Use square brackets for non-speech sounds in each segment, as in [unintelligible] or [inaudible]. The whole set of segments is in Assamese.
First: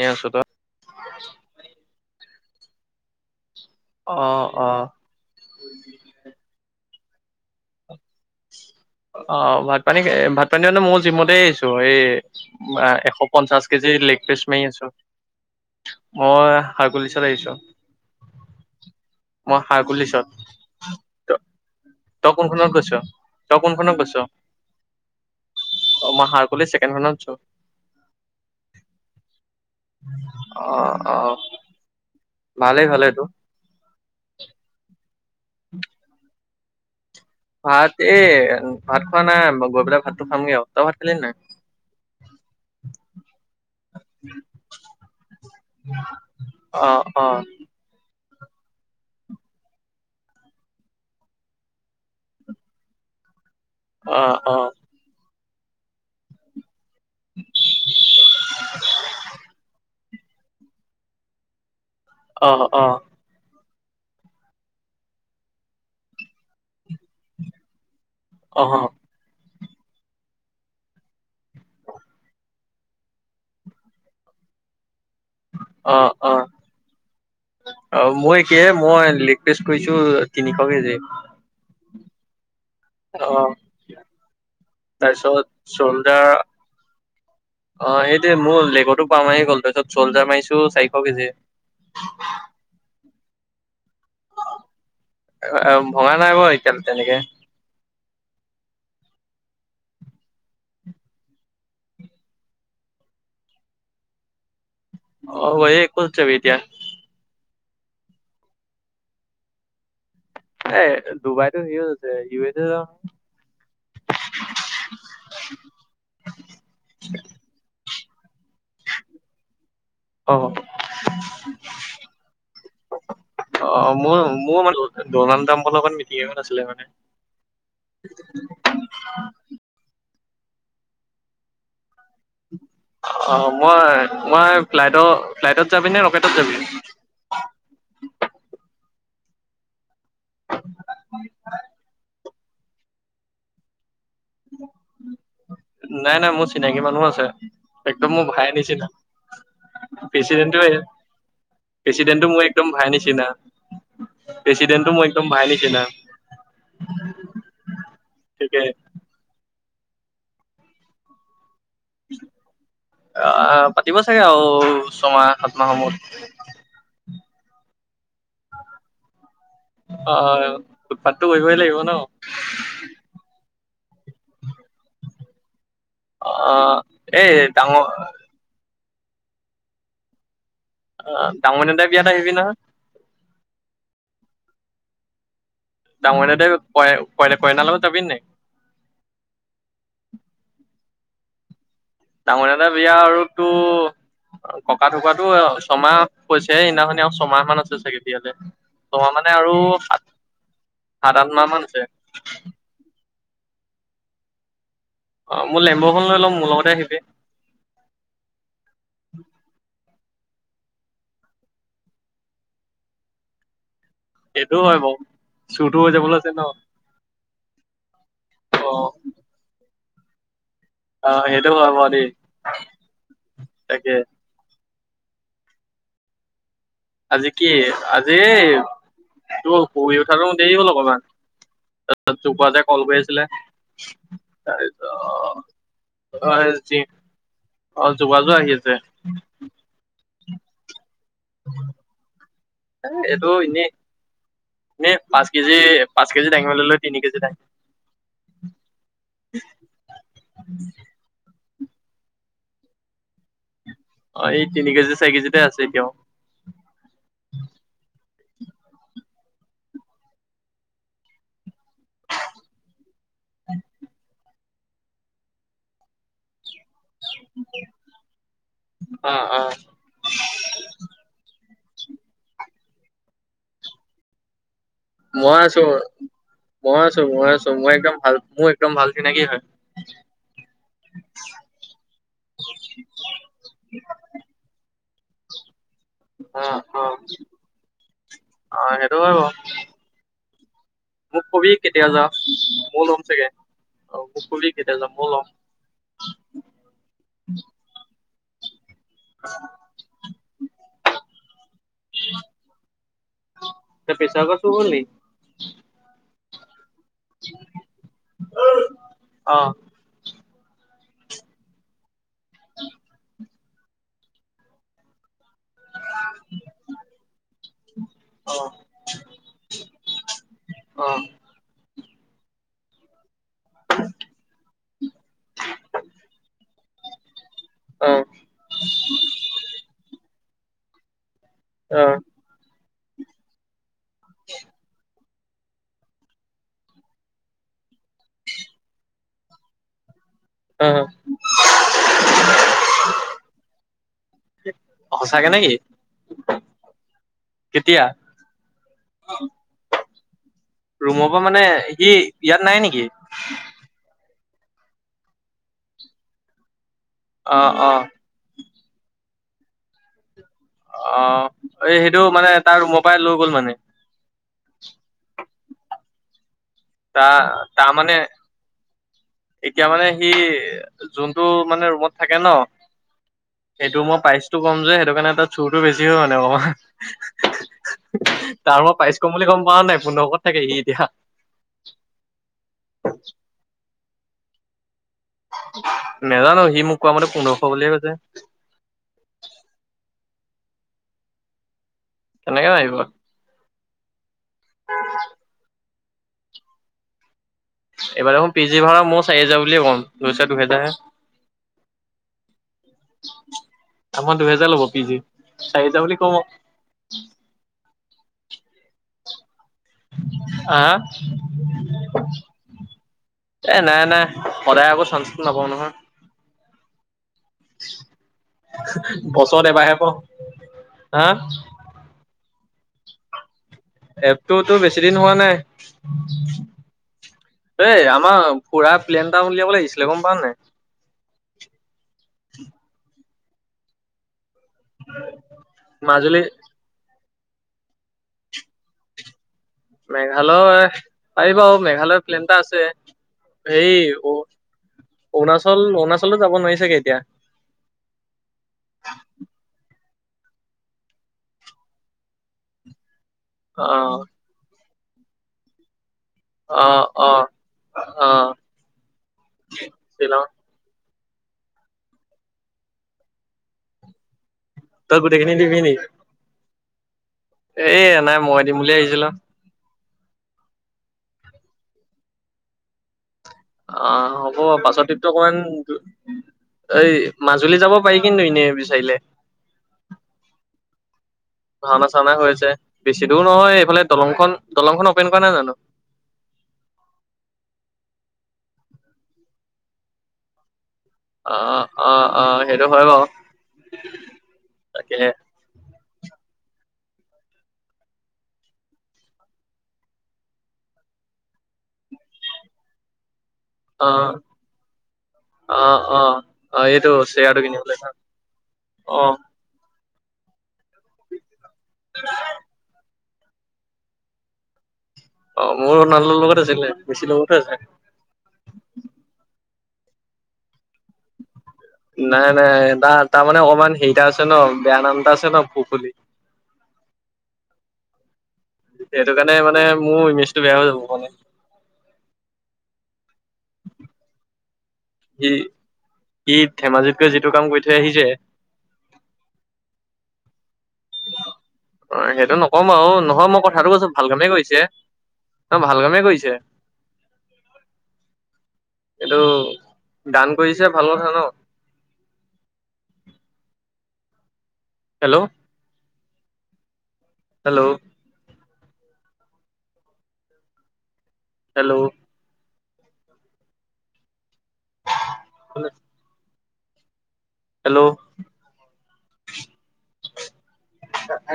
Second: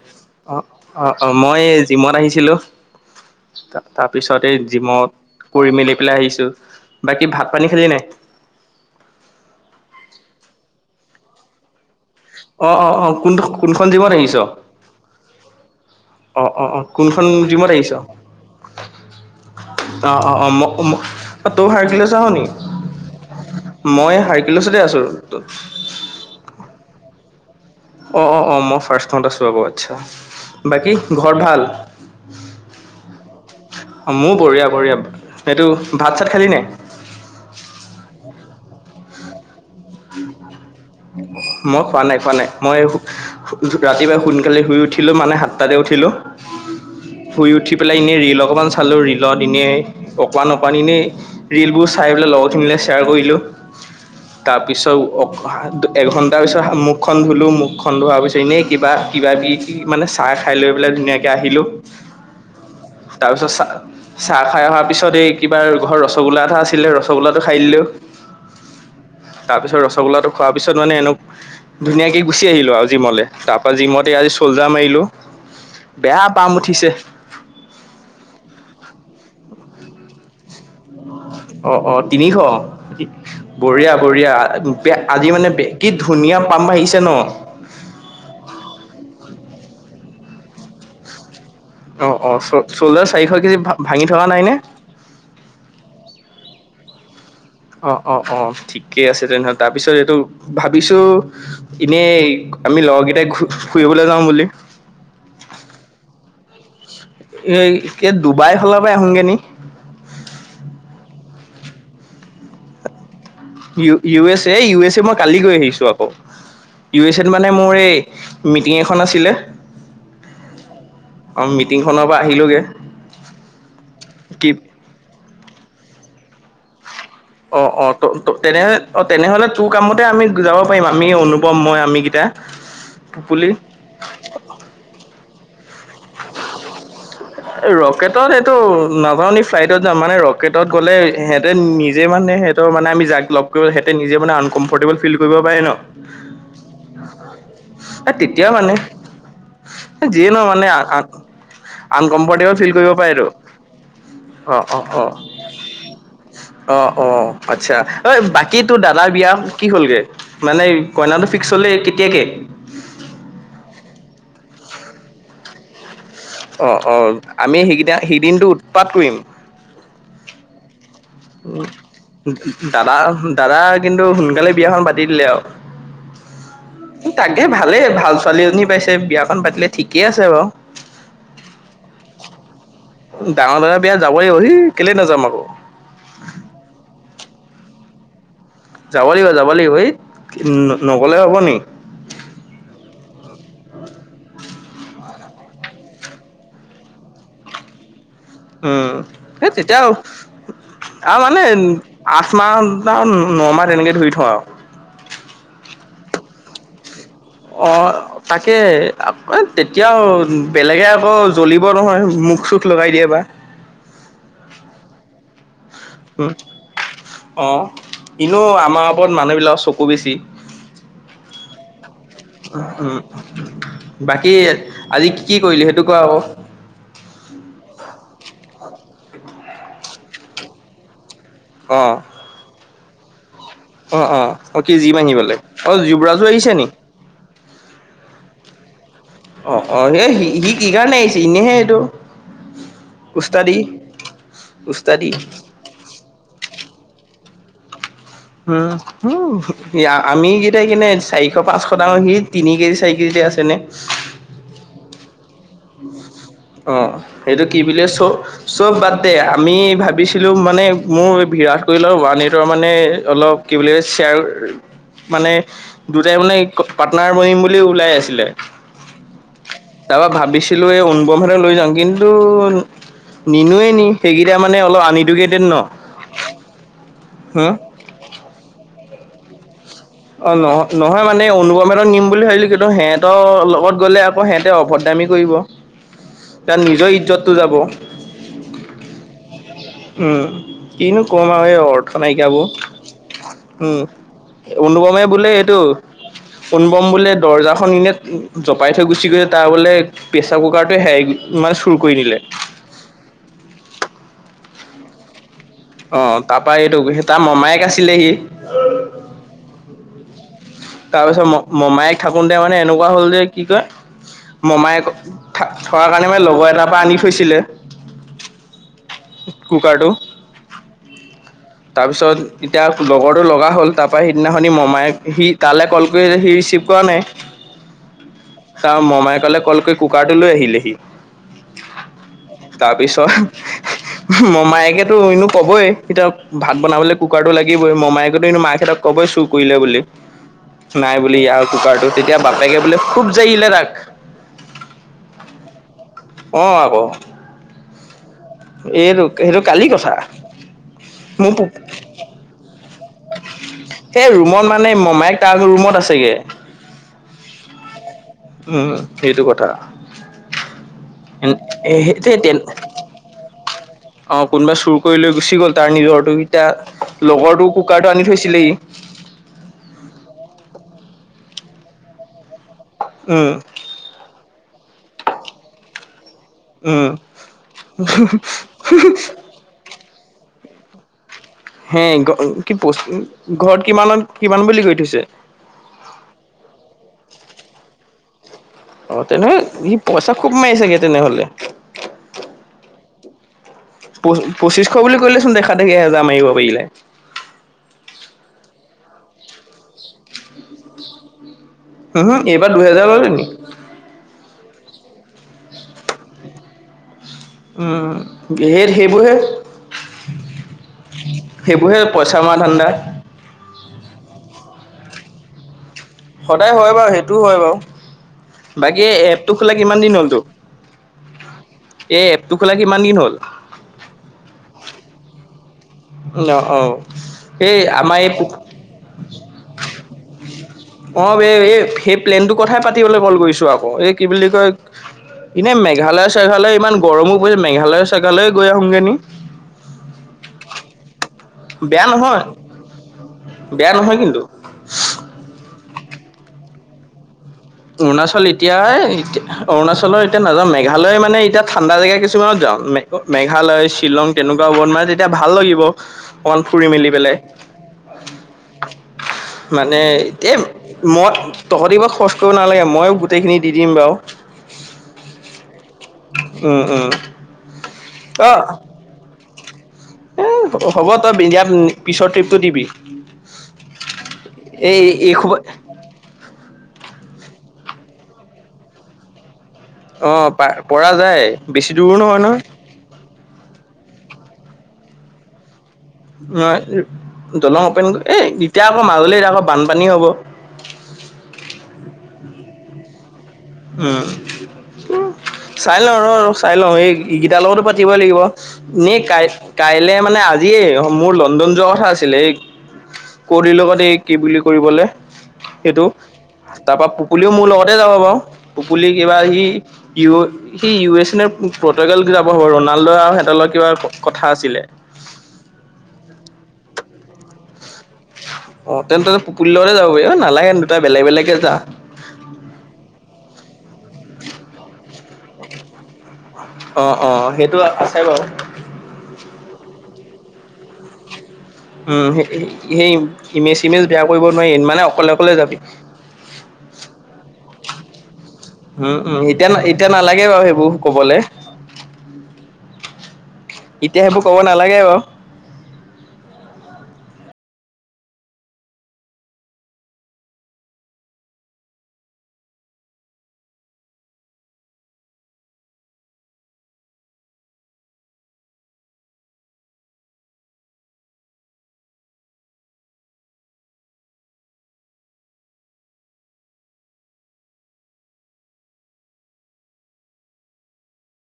এনে আছো তই অ- অ- অ মই জিমত আহিছিলো। তাৰ অ', পিছতে এই অ', জিমত কৰি মেলি পেলাই আহিছো বাকী ভাত পানী খালি নাই। অ, ভাত পানী ভাত পানী মানে মউ জিমতেই আহিছো এই অ', অ', অ', এশ কোন পঞ্চাশ কেজি কোনখন জিমত লেগ আহিছ? পিচ মাৰি আছো। অ, অ', হাগলী চত কোনখন আহিছো। জিমত আহিছ? মই অ', অ', হাৰগুলিছত অ', ম ত তই হাৰকিউলিছত আহ তই নি? কোনখনত গৈছ? তই কোনখনত মই গৈছ হাৰকিউলিছতে আছোঁ। অ, মই হাৰগুলী ছেকেণ্ডখনতছো। অ - অ - অ মই ফাৰ্ষ্টখনতে আছো ৰবো আচ্ছা বাকী অ', ঘৰ অ', ভাল। ভালেই - ভালেই তোৰ? অ, মোৰ বঢ়িয়া - বঢ়িয়া এইটো ভাত চাত খালি নে? ভাত এ ভাত খোৱা নাই গৈ পেলাই ভাতটো খামগে আও তই ভাত খালি নাই মই খোৱা নাই - খোৱা নাই মই ৰাতিপুৱা সোনকালে শুই উঠিলো মানে সাতটাতে উঠিলো। অ', অ', শুই উঠি পেলাই এনেই ৰেলক অকণমান চালো ৰৰিলত এনেই অকমান - অকমান এনেই ৰীলবোৰ চাই পেলাই লগৰখিনিলৈ শ্বেয়াৰ কৰিলো। অ', অ', তাৰপিছত অ, এঘন্টাৰ পিছত মোক মুখ খন ধুলো মুখ খন ধোৱাৰ পিছত এনেই কিবা কিবি মানে চাহ খাই লৈ পেলাই ধুনীয়াকৈ আহিলো। অ', অ', তাৰপিছত চাহ খাই অহাৰ পিছত এই কিবা ঘৰত ৰসগোল্লা এটা আছিলে ৰসগোল্লা টো খাই দিলো। অ- অ। তাৰ পিছত ৰসগল্লাটো খোৱা তাৰ পিছত মানে এনেক ধুনীয়াকে গুচি আহিলো আৰু জিমলে তাৰ পৰা জিমতে আজি চল্জাৰ মাৰিলো। অ', বেয়া পাম উঠিছে। অ, মইেই মই লেগ পেষ্ট কৰিছো তিনিশ কেজি অ' অ' তিনিশ অ', বঢ়িয়া - বঢ়িয়া আজি তাৰপিছত মানে কি চল্ডাৰ ধুনীয়া পাম বাঢ়িছে ন। অ, সেইটো মোৰ লেগৰো পোৱা মাৰি গ'ল তাৰপিছত চল্জাৰ মাৰিছো চাৰিশ কেজি অ - অ চ চল্ডাৰ চাৰিশ কেজি ভাল ভঙা নাই ব এতিাল তেনেকে অ- অ - অ ঠিকে আছে তেনেহলে তাৰপিছত এইটো ভাবিছো এনে আমি লগৰকেইটাই ফুৰিবলৈ যাও বুলি। অ, এই কত যাবি এতিয়া এই এ ডুবাইৰ ফালৰ পৰা আহোগৈ নি? এ ডুবাইতো সেত আছে ইউ এত যাও আমি ই U S - A U S A মই কালি গৈ আহিছো আকৌ ইউ এছ এত মানে মোৰ এই মিটিং এখন আছিলে অ অ মিটিংখনৰ পৰা আহিলোগৈ অ, ম মোৰ ম ডনাল্ড ট্ৰাম্পৰ লগত মিটিং এখন আছিলে মানে। অ - অ ত তেনে অ, তেনেহলে তোৰ কামতে আমি যাব পাৰিম আমি অনুভৱ মই আমি অ মই মই ফ্লাইটৰ ফ্লাইটত যাবি নে ৰকেটত যাবি ৰকেটত এইটো নাাজাওঁ নি ফ্লাইটত যামওঁ মানে ৰকেটত গ'লে সিহঁতে নিজে মানহে সিহঁৰ মানে আমি যাক লগ কৰিব ত নিজে মানে আনকমফৰ্টেবল ফিল কৰিব পাৰে ন নাই নাই মোৰ চিনাকি মানুহ আছে এ একদম মোৰ তেতিয়া ভাইে মানে আনিছিল না যিয়ে নহ মানে আ প্ৰেচিডেণ্টটো মোৰ আনকমফৰ্টেবল একদম ফিল ভাই কৰিব পাৰে নিচিনা আৰু অ অ প্ৰেচিডেণ্টটো মোৰ অ একদম ভাই নিচিনা আহ অ আচ্ছা অঐ বাকী তাকে তোৰ দাদাৰ বিয়া কি হ'লগে মানে কইনাটো একচলে কেতিয়াকৈ আহ পাতিব চাগে আৰু ছমাহ সাত মাহৰ সমূৰত অ অ আমি সেইকেইটা সেইদিনটো উৎপাত কৰিম আহ উৎপাতটো উ কৰিবই লাগিব ন দাদা দাদা কিন্তু সোনকালে বিয়াখন পাতি দিলে অ আৰু এই তাকে ভালে ডাঙৰ ভাল ছোৱালীজনী পাইছে বিয়াখন পাতিলে ঠিকে আছে বাৰু অ ডাঙৰ দউতাই বিয়া এটা আহিবি নহয় ডাঙৰ ডাঙৰ বিয়া যাবই অহি কেলে নাযাম আকৌ দাঙনে দে প পই কই ন লব যাবি নাই যাব লাগিব যাব লাগিব এই নগ'লে হ'ব নিক ডাঙৰ দা বিয়া আৰু তটো ককা ঢুকাতটো ছয়মাহ হৈছে সদিনাখন আৰু ছমাহ মান আছে চাগে বিয়ালে উম ছমাহ মানে সেই আৰু তেতিয়াও সাত সাত আৰু আঠ মানে মাহ মান আছে আঠ মাহ আৰু নমাহ তেনেকে ধৰি থওঁ আৰু অ মোৰ লেম্বৰখন লৈ লম মোৰ লগতে আহিবি অ তাকে তেতিয়াও বেলেগে আকৌ জ্বলিব নহয় মুখ চুট লগাই দিয়ে বা এইটোও হয় ব চুৰটো হৈ যাবলৈ উম আছে ন অ ইনেো অ আমাৰ ওপৰত মানুহবিলাকৰ চকু বেছি অ সেইটো হয় বাৰু দেই তাকে উম বাকী আজি কি কি কৰিলি সেইটো কোৱা হ'ব আজি কি আজি এই তোৰ শু় উঠা দেৰি হ'ল অকমান অ', ত তোৰ পাতে কল কৰি আছিলে অ অ অ কি জি বান্ধিব লাগ তাৰপিছত অ জুবৰাজো আহিছে নি অজু বাজু আহি আছে অ অ সেইি সি কি কাৰণে আহিছে এনেইহে এইটো এইটো উস্তাদি ইনে এ উস্তাদি পাঁচ কেজি পাঁচ কেজি দাঙিবেল লৈ তিনি কেজি দাঙি উম উম আমি কেইটাই কিনে চাৰি এশ পাঁচশ ডাৰ স তিনি কেজি চাৰি কেজিতে আছেনেে অ এই তিনি কেজি চাৰি কেজি অ সেইটো কি বুলি চ চব বাটতে আমি ভাবিছিলো মানে মোৰ বিৰাট কৰি লও ওৱান এইটৰ মানে অলপ কি বুলি শ্বেয়াৰ মানে দুটাই মানে পাটনাৰ বহিম বুলি ওলাই আছিলে অ অ তাৰপা ভাবিছিলো এই অন ব্ৰহেতে লৈ যাওঁ কিন্তু নিনোৱে নি সেইক মই আছো মই আছো মই আছো হম মই একদম ভাল মোৰ একদম ভাল চিনাকি হয় অ নহ নহয় মানে অনুপমহঁ নিম বুলি ভাবিলো কিন্তু সিহঁতৰ লগত গ'লে আকৌ সিহঁতে অভদ দামি কৰিব অ কাৰাত অ নিজৰ ইজ্জতটো যাব অ সেইটো হয় বাৰু উম কিনো মোক কম আৰু কবি এই কেতিয়া অৰ্থ যাৱ নাইকিয়াবোৰ ময়ো ল'ম চাগে উম অ মোক কবি কেতিয়া যাৱ অনুপমে ময়ো ল'ম বোলে এইটো অনুপম বোলে দৰ্জাখন এনে পাই থৈ গুচি গৈলে তাৰ বোলে প্ৰেছাৰ কুকাৰটো হে ইমান চুৰ কৰি নিলে ত পেছা কছো ব'ল নাই অ তাৰপা এইটো স তাৰ মামায়েক আছিলেহি অ তাৰ পিছত ম মমায়ক থাকোতে মানে এনেকুৱা হল যে কি কয় মমায়ক থোৱাৰ কাৰণে মানে লগৰ এটাৰ পৰা আনি থৈছিলে অ কুকাৰটো অ তাৰ পিছত এতিয়া লগৰ টো লগা হ'ল তাৰ পৰাৰা সিদিনাখনি মমাইে সি তালৈ কল কৰি সি ৰিচিভ কৰা নাই ছাৰ মমাই কলে কল কৰি কুকাৰটো লৈ আহিলেহি। অ' তাৰপিছত মমায়েকেতো এনো কবই কিতাপ ভাত বনাবলৈ কুকাৰটো লাগিবই। মমায়কতোন্তো মাকাহহঁক কবই চুৰ কৰিলে বুলি। অ অ নাই বুলি ই কুকাৰটো তেতিয়া বাপেকে বোলে খুব জায়িললে তাক। সচাকে নে কি? অ, আকৌ। এতিয়া। এইটো সেইটো কালি কথা ৰুমৰ পৰা মানে মোৰ সি ইয়াত নাই নেকি? সেই ৰুমত মানে মমায়ক তাৰ ৰুমত আছেগে। অ, অ। উম সেইটো কথা। অ এই সেইটো মানে সেইটোৱে তাৰ ৰুমত পৰা লৈ গ'ল মানে। অ কোনোবা চুৰ কৰি লৈ গুচি গ'ল তাৰ নিজৰটো। এতিয়া তাৰ লগৰটো তাৰ কুকাৰটো মানে আনি থৈছিলে ই এতিয়া মানে সি। যোনতটো মানে ৰুমত থাকে ন উম সেইটো মই প্ৰাইচতটো কম যে। সেটো কাৰণে ত চুৰতটো বেছি উম হয়। [unintelligible] তাৰ মই পাইচ কম বুলি গ'ম পাওঁ নাই পোন্ধৰশ। ত তাকে এ দিয়া। হে কি ঘৰত কিমানত কিমান বুলি কৈ থৈছে। নাজানো সি মোক কোৱ মতে পোন্ধৰশ বুলিয়ে কৈছে। অ তেনেকে সি পইচা খুব মাৰি চাগে তেনেহ'লে। কেনেকে মাৰিব। প পচ্ছিশ বুলি ক'লে চোন দেখা দেখি এহেজাৰ মাৰিব পাৰিলে। এইবাৰ দেখ পি জি ভাড়া মই চাৰিহাজাৰ বুলি কম। লৈছে দুহেজাৰ, হম এইবাৰ দুহেজাৰ ললে নি আমাৰ দুহেজাৰ। [unintelligible] ল'ব পিজি চাৰি হজাৰ বুলি কম। সে সেইবোৰহে হা সেইবোৰহে পইচা মা ধান্দা। এ নাই নাই সদায় আকৌ চাঞ্চটো নাপাওঁ নহয়। সদায় হয় বাৰু, সেইটোও হয় বাৰু, বাকী এপটো বছৰত খোলা এবাৰহে কিমান দিন পাওঁ। হ'লতো হা এইপ। তোৰ খোলা কি ইমান দিন হ'ল। এপটোতো বেছি দিন হোৱা নাই। অ', অ'। এই এ এই আমাৰ ফুৰা প্লেন টা উলিয়াব লাগিছিলে গম পাৱ নাই। অ এই এই সেই প্লেন টো কথাই পাতিবলৈ কল কৰি। আকৌ এই কি বুলি কয়। এনে মেঘালয় মাজুলী চেঘালয় ইমান গৰমো। মেঘালয়ৰ চেগালয়ে গৈ আহোনগোন। মেঘালয় পাৰিবা। বেয়া মেঘালয় নহয়, প্লেন এটা আছে সেই বেয়া নহয় কিন্তু। অৰুণাচল অৰুণাচল যাব নোৱাৰিছাগে এতিয়া। অৰুণাচল এতিয়ায়া অৰুণাচলৰ এতিয়া নাযাওঁ। মেঘালয় মানে এতিয়া ঠাণ্ডা জেগা কিছুমানত যাওঁ। মেঘালয় অ', শ্বিলং তেনেকুৱা হ মানে তেতিয়া ভাল লাগিব। কণ ফুৰি অ', মেলি পেলাই অ', অ', মানে শ্বিলং এতিয়া। মই তহঁতিবাৰ খৰচ কৰিব নালাগে ময়ো গোটেইখিনি দি দিম বাৰু।। তই গোটেইখিন নি দিবি নিকি? উম, উম। এ নাই অ মই দিম বুলি আহিছিলো। এ হ'ব তই ইয়াত পিছৰ ট্ৰিপটো দিবি। আহ হ'ব এই পাছতেো এই অকণমান খোপা এই মাজুলী যাব পাৰি কিন্তো এনেই বিচাৰিলে। অ প পৰা যায় বেছি ভাওনা দূৰো চাওনা নহয় ন। হৈছে বেছি দূৰ নহয় এইফালে দলংখন দলংখন অপেন কৰা নাই জানো। ন দলং অপেন এ এতিয়া আকৌ মাজুল এতি আকৌ বানপানী হ'ব অ অ অ সেইটো হয় বাৰু উম তাকেহে চাই চাই লওঁ ৰ চাই লওঁ এই গিটাৰ লগতো পাতিবই লাগিব নেই কাই কাইলে মানে আজিয় অ মোৰ লণ্ডন যোৱা কথা আছিলে এই কলিৰ লগত অ এই কি বুলি কৰিবলৈ অ সেইটো অ অ তাৰ পৰাা এইটো পুপুলিও চেয়াৰটো মোৰ লগতে কিনিবলৈ যাব বাৰু উুলি অ কিবা সি ই সি ইউ এছ এ পটগাল যাব হ'ব ৰনাল্ডো আৰু তলৰ কিবা কথা আছিলে অ মোৰ নালৰ লগত আছিলে বেছি লগতে আছে অ তেন্ত ত পপুলতে যাব পাৰি অ নালাগেন দুটাই বেলেগ বেলেগে যা নাই নাই ত তাৰমানে অকমান সেইত আছে ন বেয়া নামটা আছে ন পুখুলিী অ অ সেইটো আছে বাৰু মানে মানে মোৰ ইমেজটো বেয়া হৈ যাব মানে উম সেই ইমেজ চিমেজ বেয়া কৰিব নোৱাৰি মানে অকলে সি অকলে যাবি য আহ যে উম উম এতিয়া এতিয়া নালাগে বাৰু সেইবোৰ কবলৈ অ সেইটো নকম আৰু নহয় মোক কথাটো কৈছো এতিয়া ভাল সেইবোৰ কামে ক'ব কৈছে নালাগে বাৰু ন ভাল কামে কৈছে এইটো গান কৰিছে ভাল কথা ন হেল্ল' হেল্ল' হেল্ল' কল হেল্ল' ন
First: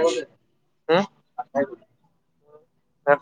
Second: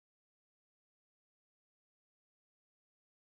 ক